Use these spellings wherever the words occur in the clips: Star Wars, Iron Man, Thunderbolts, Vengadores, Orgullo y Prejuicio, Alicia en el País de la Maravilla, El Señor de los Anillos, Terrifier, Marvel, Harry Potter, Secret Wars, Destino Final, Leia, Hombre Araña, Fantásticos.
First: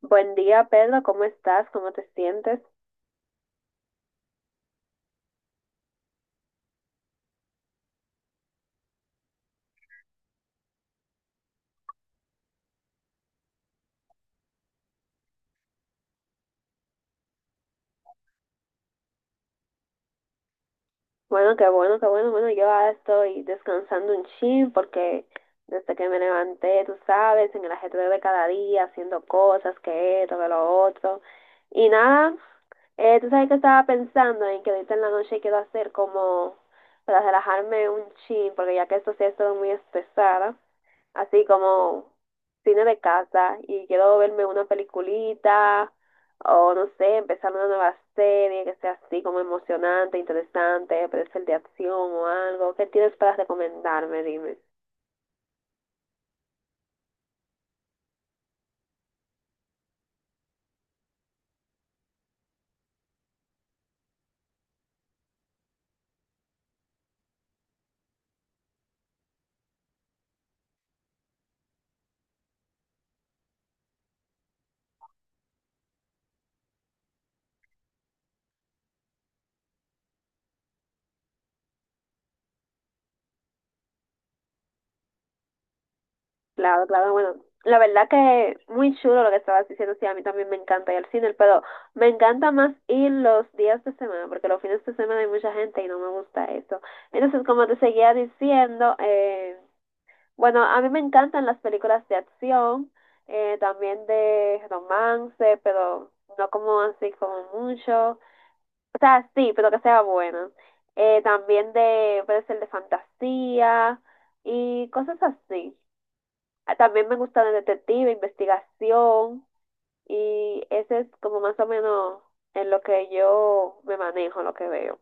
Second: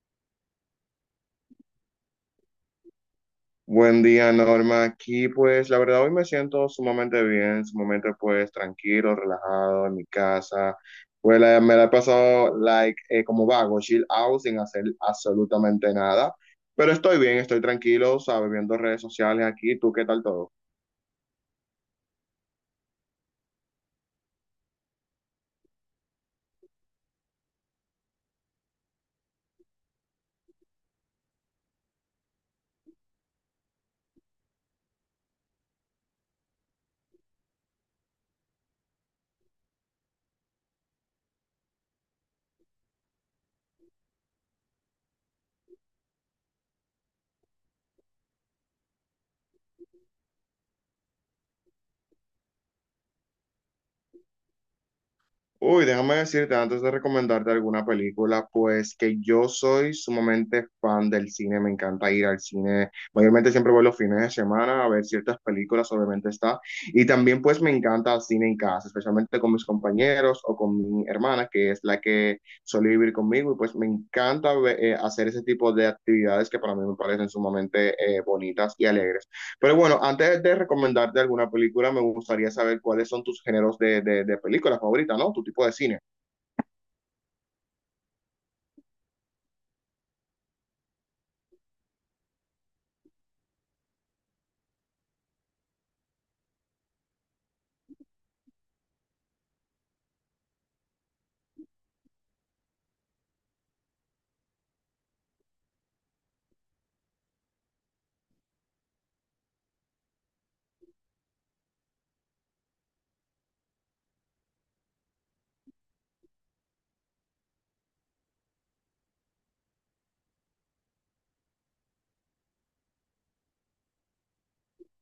Buen día, Pedro. ¿Cómo estás? ¿Cómo te sientes? Buen día, Norma. Aquí, pues, la verdad, hoy me siento sumamente bien, sumamente, pues, tranquilo, relajado en mi casa. Pues, me la he pasado, like, como vago, chill out, sin hacer absolutamente nada. Pero estoy bien, estoy tranquilo, ¿sabes? Viendo redes sociales aquí. ¿Tú qué tal todo? Bueno, qué bueno, qué bueno. Bueno, yo ahora estoy descansando un chin porque desde que me levanté, tú sabes, en el ajetreo de cada día, haciendo cosas, que esto, que lo otro. Y nada, tú sabes que estaba pensando en que ahorita en la noche quiero hacer como para relajarme un chin porque ya que esto sí ha estado muy estresada. Así como cine de casa y quiero verme una peliculita o no sé, empezar una nueva serie que sea así como emocionante, interesante, puede ser de acción o algo. ¿Qué tienes para recomendarme? Dime. Uy, déjame decirte antes de recomendarte alguna película, pues que yo soy sumamente fan del cine, me encanta ir al cine, mayormente siempre voy los fines de semana a ver ciertas películas, obviamente está, y también pues me encanta el cine en casa, especialmente con mis compañeros o con mi hermana, que es la que suele vivir conmigo, y pues me encanta hacer ese tipo de actividades que para mí me parecen sumamente bonitas y alegres. Pero bueno, antes de recomendarte alguna película, me gustaría saber cuáles son tus géneros de película favorita, ¿no? Tu tipo de cine. Claro, claro, bueno. La verdad que muy chulo lo que estabas diciendo, sí, a mí también me encanta ir al cine, pero me encanta más ir los días de semana, porque los fines de semana hay mucha gente y no me gusta eso. Entonces, como te seguía diciendo, bueno, a mí me encantan las películas de acción, también de romance, pero no como así como mucho. O sea, sí, pero que sea buena. También de, puede ser de fantasía y cosas así. Ah, también me gusta de detective, investigación, y ese es como más o menos en lo que yo me manejo, lo que veo.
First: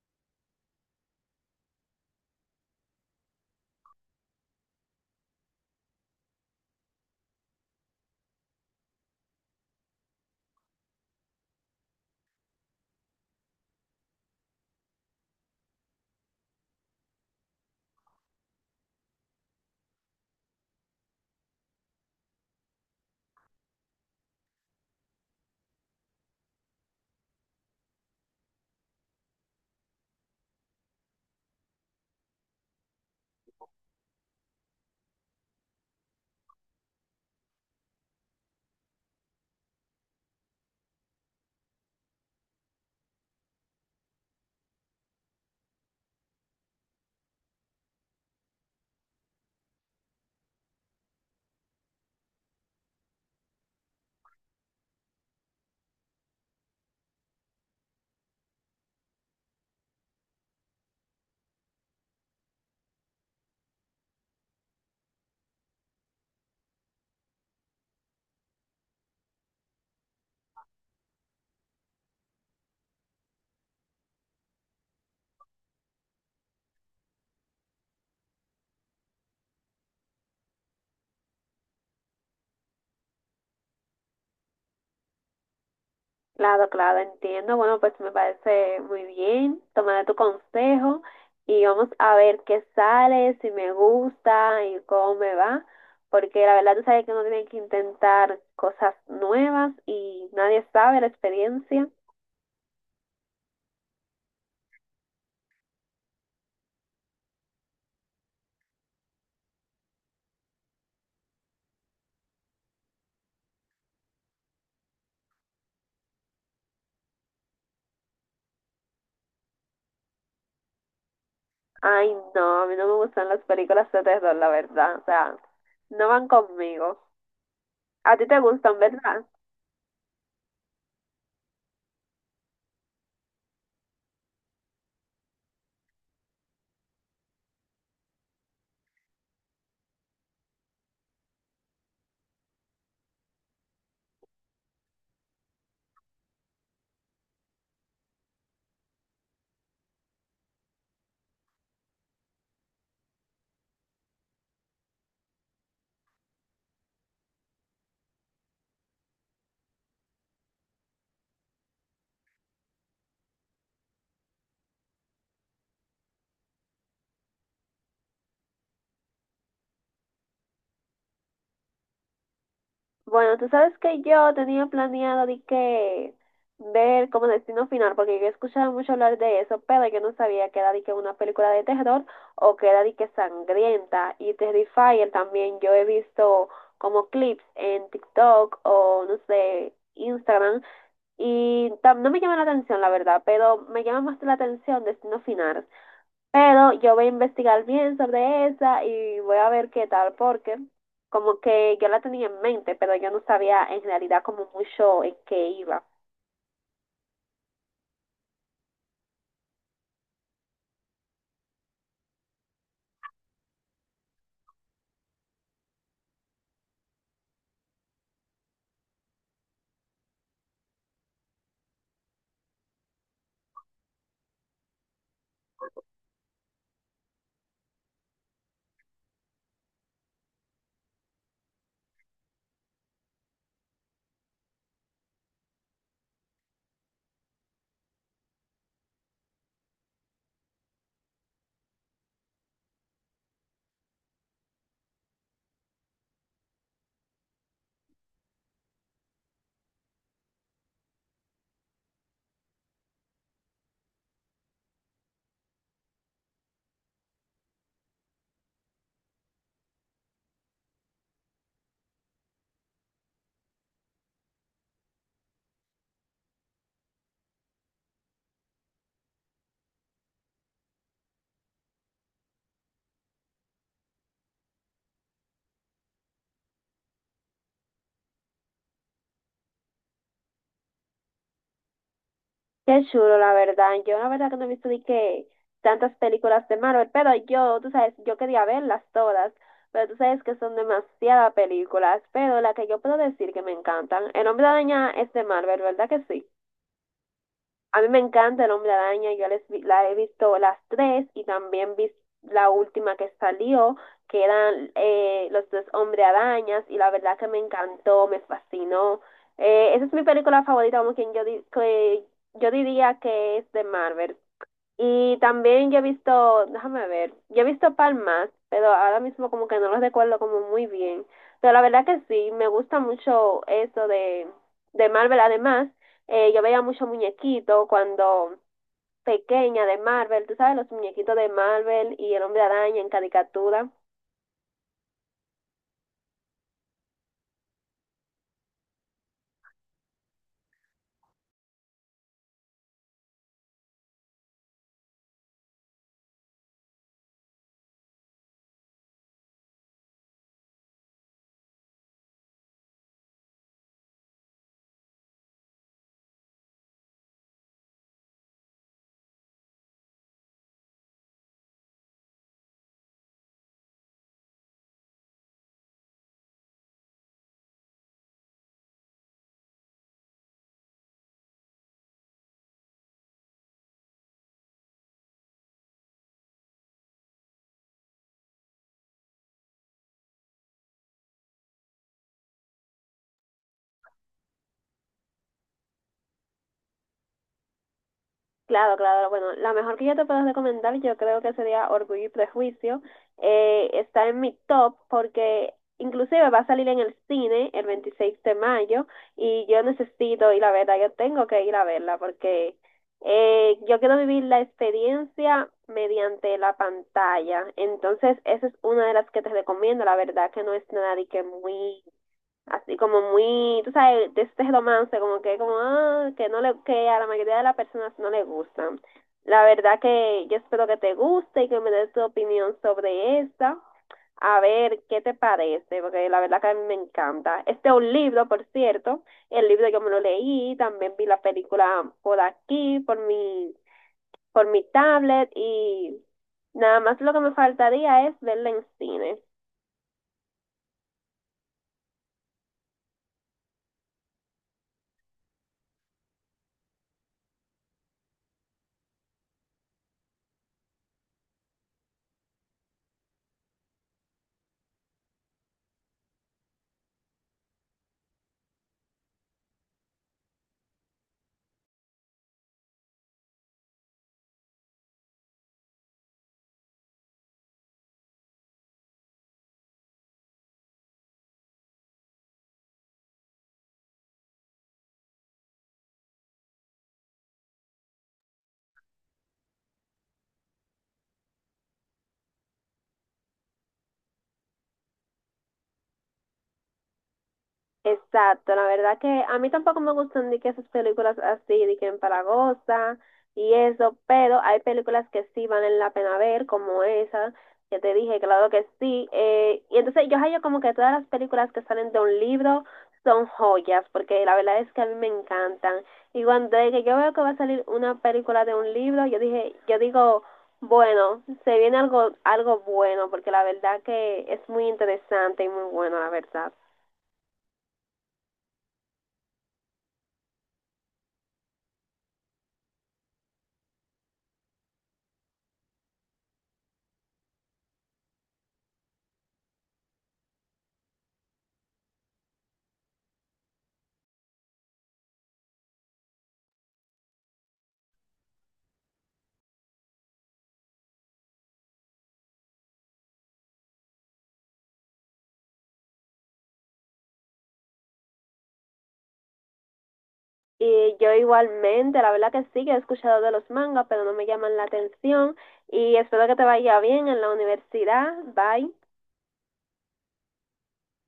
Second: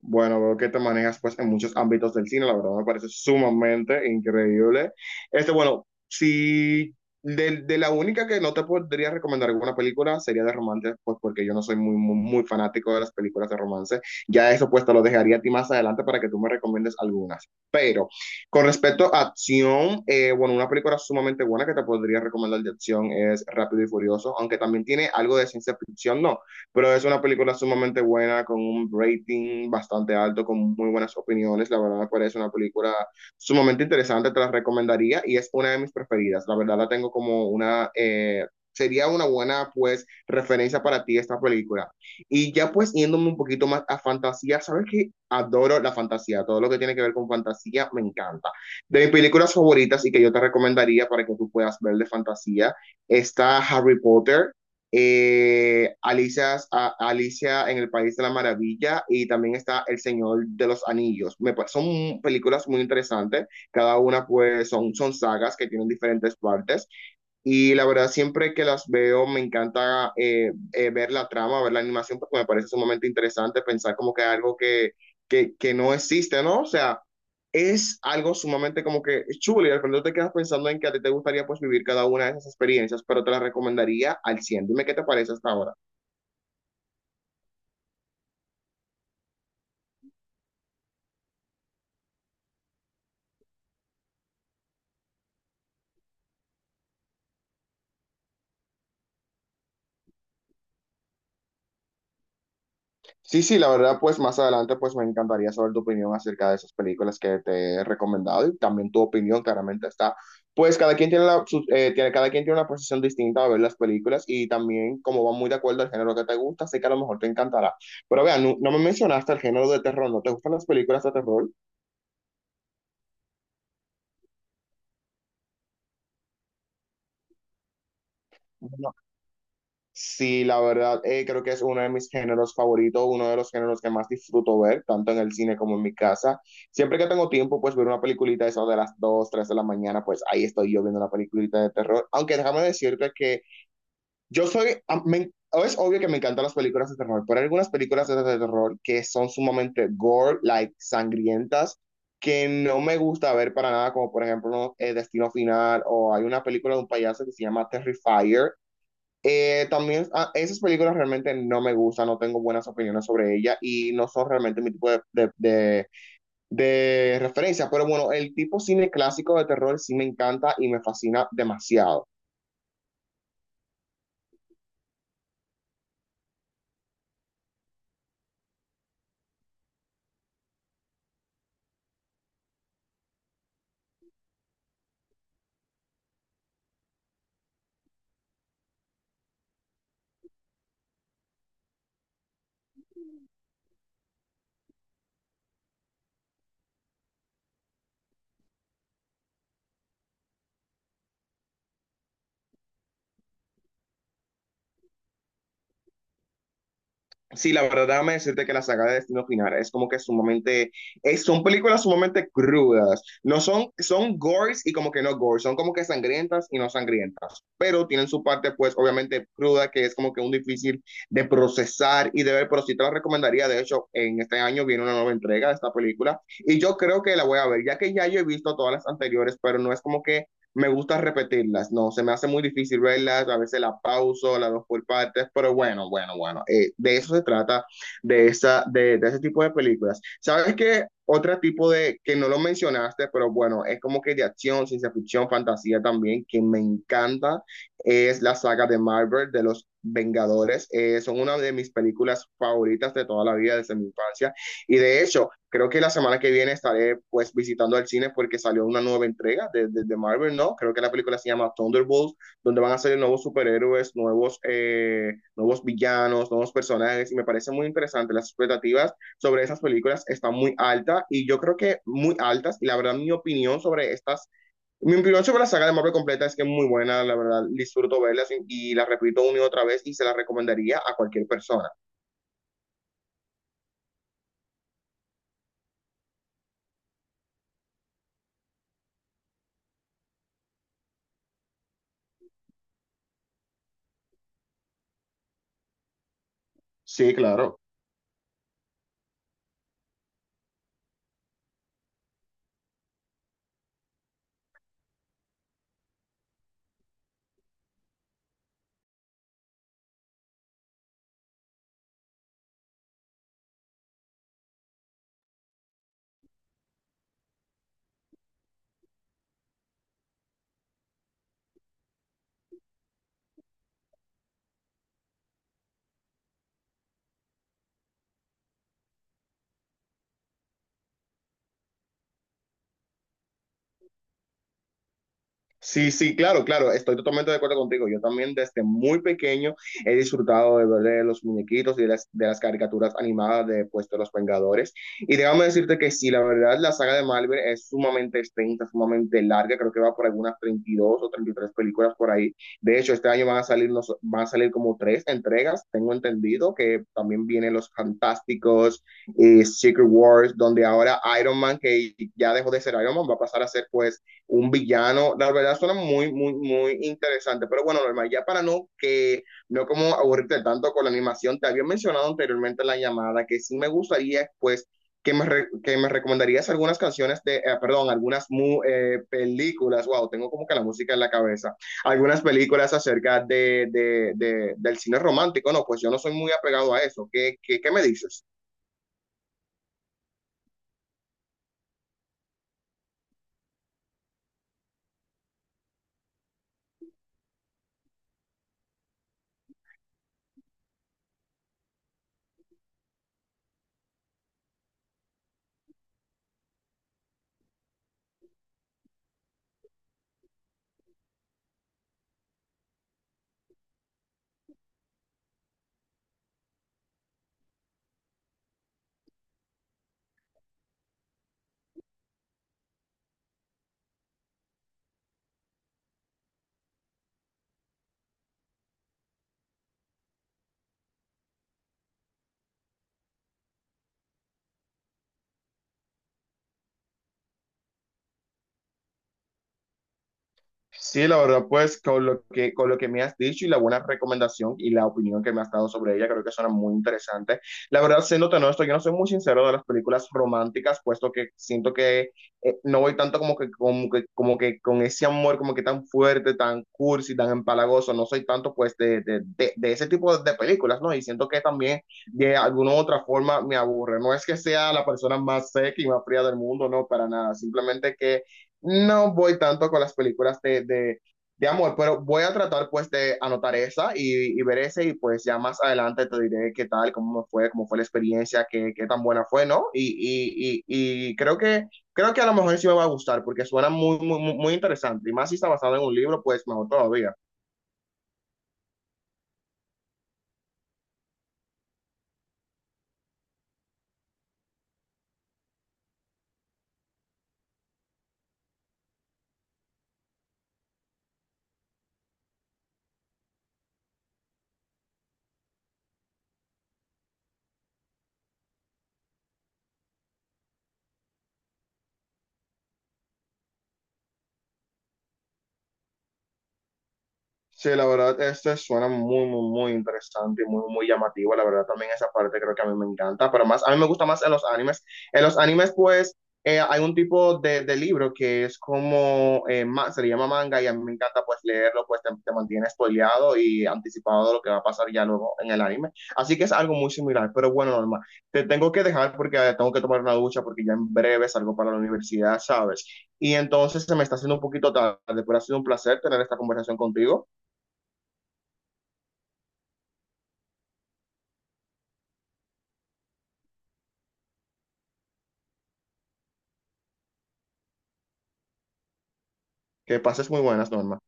Bueno, veo que te manejas pues en muchos ámbitos del cine, la verdad me parece sumamente increíble. Este, bueno, si de la única que no te podría recomendar alguna película sería de romance, pues porque yo no soy muy, muy, muy fanático de las películas de romance. Ya eso pues te lo dejaría a ti más adelante para que tú me recomiendes algunas. Pero con respecto a acción, bueno, una película sumamente buena que te podría recomendar de acción es Rápido y Furioso, aunque también tiene algo de ciencia ficción, ¿no? Pero es una película sumamente buena, con un rating bastante alto, con muy buenas opiniones. La verdad me parece una película sumamente interesante, te la recomendaría y es una de mis preferidas. La verdad la tengo como una, sería una buena pues referencia para ti esta película. Y ya pues yéndome un poquito más a fantasía, sabes que adoro la fantasía, todo lo que tiene que ver con fantasía me encanta. De mis películas favoritas y que yo te recomendaría para que tú puedas ver de fantasía está Harry Potter, Alicia en el País de la Maravilla y también está El Señor de los Anillos. Son películas muy interesantes, cada una pues son sagas que tienen diferentes partes y la verdad, siempre que las veo, me encanta ver la trama, ver la animación, porque me parece sumamente interesante pensar como que algo que no existe, ¿no? O sea, es algo sumamente como que chulo y al final te quedas pensando en que a ti te gustaría pues vivir cada una de esas experiencias, pero te las recomendaría al 100. Dime qué te parece hasta ahora. Claro, claro, entiendo. Bueno, pues me parece muy bien. Tomaré tu consejo y vamos a ver qué sale, si me gusta y cómo me va. Porque la verdad tú sabes que uno tiene que intentar cosas nuevas y nadie sabe la experiencia. Sí, sí, la verdad, pues más adelante, pues me encantaría saber tu opinión acerca de esas películas que te he recomendado y también tu opinión, claramente está. Pues cada quien tiene una posición distinta de ver las películas y también como va muy de acuerdo al género que te gusta, sé que a lo mejor te encantará. Pero vean, no me mencionaste el género de terror, ¿no te gustan las películas de terror? Ay, no, a mí no me gustan las películas de terror, la verdad. O sea, no van conmigo. A ti te gustan, ¿verdad? Sí, la verdad, creo que es uno de mis géneros favoritos, uno de los géneros que más disfruto ver, tanto en el cine como en mi casa. Siempre que tengo tiempo, pues ver una peliculita eso de las 2, 3 de la mañana, pues ahí estoy yo viendo una peliculita de terror. Aunque déjame decirte que yo soy, a- me- es obvio que me encantan las películas de terror, pero hay algunas películas de terror que son sumamente gore, like sangrientas, que no me gusta ver para nada, como por ejemplo Destino Final, o hay una película de un payaso que se llama Terrifier, también esas películas realmente no me gustan, no tengo buenas opiniones sobre ellas y no son realmente mi tipo de referencia. Pero bueno, el tipo cine clásico de terror sí me encanta y me fascina demasiado. Bueno, tú sabes que yo tenía planeado de que ver como Destino Final, porque yo escuchaba mucho hablar de eso, pero yo no sabía que era de que una película de terror o que era de que sangrienta. Y Terrifier también yo he visto como clips en TikTok o no sé, Instagram. Y tam- no me llama la atención, la verdad, pero me llama más la atención Destino Final. Pero yo voy a investigar bien sobre esa y voy a ver qué tal, porque como que yo la tenía en mente, pero yo no sabía en realidad como mucho en qué iba. Sí, la verdad, déjame decirte que la saga de Destino Final es como que sumamente, son películas sumamente crudas. No son, son gores y como que no gores, son como que sangrientas y no sangrientas, pero tienen su parte pues obviamente cruda que es como que un difícil de procesar y de ver, pero sí te la recomendaría. De hecho, en este año viene una nueva entrega de esta película y yo creo que la voy a ver, ya que ya yo he visto todas las anteriores, pero no es como que me gusta repetirlas, no, se me hace muy difícil verlas, a veces las pauso, las dos por partes, pero bueno, bueno, bueno, de eso se trata, de, esa, de, ese tipo de películas. ¿Sabes qué? Otro tipo de, que no lo mencionaste, pero bueno, es como que de acción, ciencia ficción, fantasía también, que me encanta, es la saga de Marvel, de los Vengadores, son una de mis películas favoritas de toda la vida, desde mi infancia, y de hecho, creo que la semana que viene estaré pues visitando al cine porque salió una nueva entrega de Marvel, ¿no? Creo que la película se llama Thunderbolts, donde van a salir nuevos superhéroes, nuevos, nuevos villanos, nuevos personajes, y me parece muy interesante. Las expectativas sobre esas películas están muy altas y yo creo que muy altas, y la verdad mi opinión sobre estas mi opinión sobre la saga de Marvel completa es que es muy buena, la verdad, disfruto verla y la repito una y otra vez y se la recomendaría a cualquier persona. Qué chulo, la verdad. Yo la verdad que no he visto ni que tantas películas de Marvel, pero yo, tú sabes, yo quería verlas todas, pero tú sabes que son demasiadas películas, pero la que yo puedo decir que me encantan, El Hombre Araña, es de Marvel, ¿verdad que sí? Sí, claro. A mí me encanta el Hombre Araña, yo les vi- la he visto las tres y también vi la última que salió, que eran los dos Hombre Arañas, y la verdad que me encantó, me fascinó. Esa es mi película favorita, como quien yo, di- que yo diría que es de Marvel. Y también yo he visto, déjame ver, yo he visto palmas, pero ahora mismo como que no los recuerdo como muy bien. Pero la verdad que sí, me gusta mucho eso de Marvel. Además, yo veía mucho muñequito cuando pequeña de Marvel, tú sabes, los muñequitos de Marvel y el Hombre Araña en caricatura. Sí, sí, claro, claro, estoy totalmente de acuerdo contigo. Yo también desde muy pequeño he disfrutado de ver de los muñequitos y de las caricaturas animadas de, pues, de los Vengadores. Y déjame decirte que sí, la verdad, la saga de Marvel es sumamente extensa, sumamente larga, creo que va por algunas 32 o 33 películas por ahí. De hecho, este año van a salir, van a salir como tres entregas, tengo entendido, que también vienen los Fantásticos, y Secret Wars, donde ahora Iron Man, que ya dejó de ser Iron Man, va a pasar a ser pues un villano. La verdad suena muy, muy, muy interesante. Pero bueno, normal, ya para no que no como aburrirte tanto con la animación, te había mencionado anteriormente en la llamada que sí me gustaría, pues, que me recomendarías algunas canciones perdón, algunas películas, wow, tengo como que la música en la cabeza, algunas películas acerca del cine romántico, no, pues yo no soy muy apegado a eso, ¿qué, qué, qué me dices? Claro, claro. Bueno, la mejor que yo te puedo recomendar, yo creo que sería Orgullo y Prejuicio. Está en mi top porque inclusive va a salir en el cine el 26 de mayo y yo necesito ir a verla, yo tengo que ir a verla porque yo quiero vivir la experiencia mediante la pantalla. Entonces, esa es una de las que te recomiendo, la verdad que no es nada de que muy así como muy, tú sabes, de este romance, como que como ah, que no le que a la mayoría de las personas no le gustan. La verdad que yo espero que te guste y que me des tu opinión sobre esta. A ver qué te parece, porque la verdad que a mí me encanta. Este es un libro, por cierto. El libro yo me lo leí, también vi la película por aquí, por mi tablet, y nada más lo que me faltaría es verla en cine. Sí, la verdad, pues con lo que me has dicho y la buena recomendación y la opinión que me has dado sobre ella, creo que suena muy interesante. La verdad, siéndote honesto, yo no soy muy sincero de las películas románticas, puesto que siento que no voy tanto como que con ese amor como que tan fuerte, tan cursi, tan empalagoso, no soy tanto pues de ese tipo de películas, ¿no? Y siento que también de alguna u otra forma me aburre. No es que sea la persona más seca y más fría del mundo, no, para nada, simplemente que no voy tanto con las películas de amor, pero voy a tratar pues de anotar esa y ver ese y pues ya más adelante te diré qué tal, cómo me fue, cómo fue la experiencia, qué, qué tan buena fue, ¿no? Y creo que a lo mejor sí me va a gustar porque suena muy, muy, muy muy interesante y más si está basado en un libro, pues mejor todavía. Exacto, la verdad que a mí tampoco me gustan de que esas películas así, de que en Paragosa y eso, pero hay películas que sí valen la pena ver, como esa, que te dije, claro que sí. Eh, y entonces yo hallo como que todas las películas que salen de un libro son joyas, porque la verdad es que a mí me encantan. Y cuando de que yo veo que va a salir una película de un libro, yo dije, yo digo, bueno, se viene algo, algo bueno, porque la verdad que es muy interesante y muy bueno, la verdad. Sí, la verdad, este suena muy, muy, muy interesante y muy, muy llamativo. La verdad, también esa parte creo que a mí me encanta, pero más, a mí me gusta más en los animes. En los animes, pues, hay un tipo de libro que es como, se le llama manga y a mí me encanta, pues, leerlo, pues, te mantiene spoileado y anticipado de lo que va a pasar ya luego en el anime. Así que es algo muy similar, pero bueno, Norma, te tengo que dejar porque tengo que tomar una ducha porque ya en breve salgo para la universidad, ¿sabes? Y entonces se me está haciendo un poquito tarde, pero ha sido un placer tener esta conversación contigo. Y yo igualmente, la verdad que sí, que he escuchado de los mangas, pero no me llaman la atención. Y espero que te vaya bien en la universidad. Bye. Que pases muy buenas, Norma.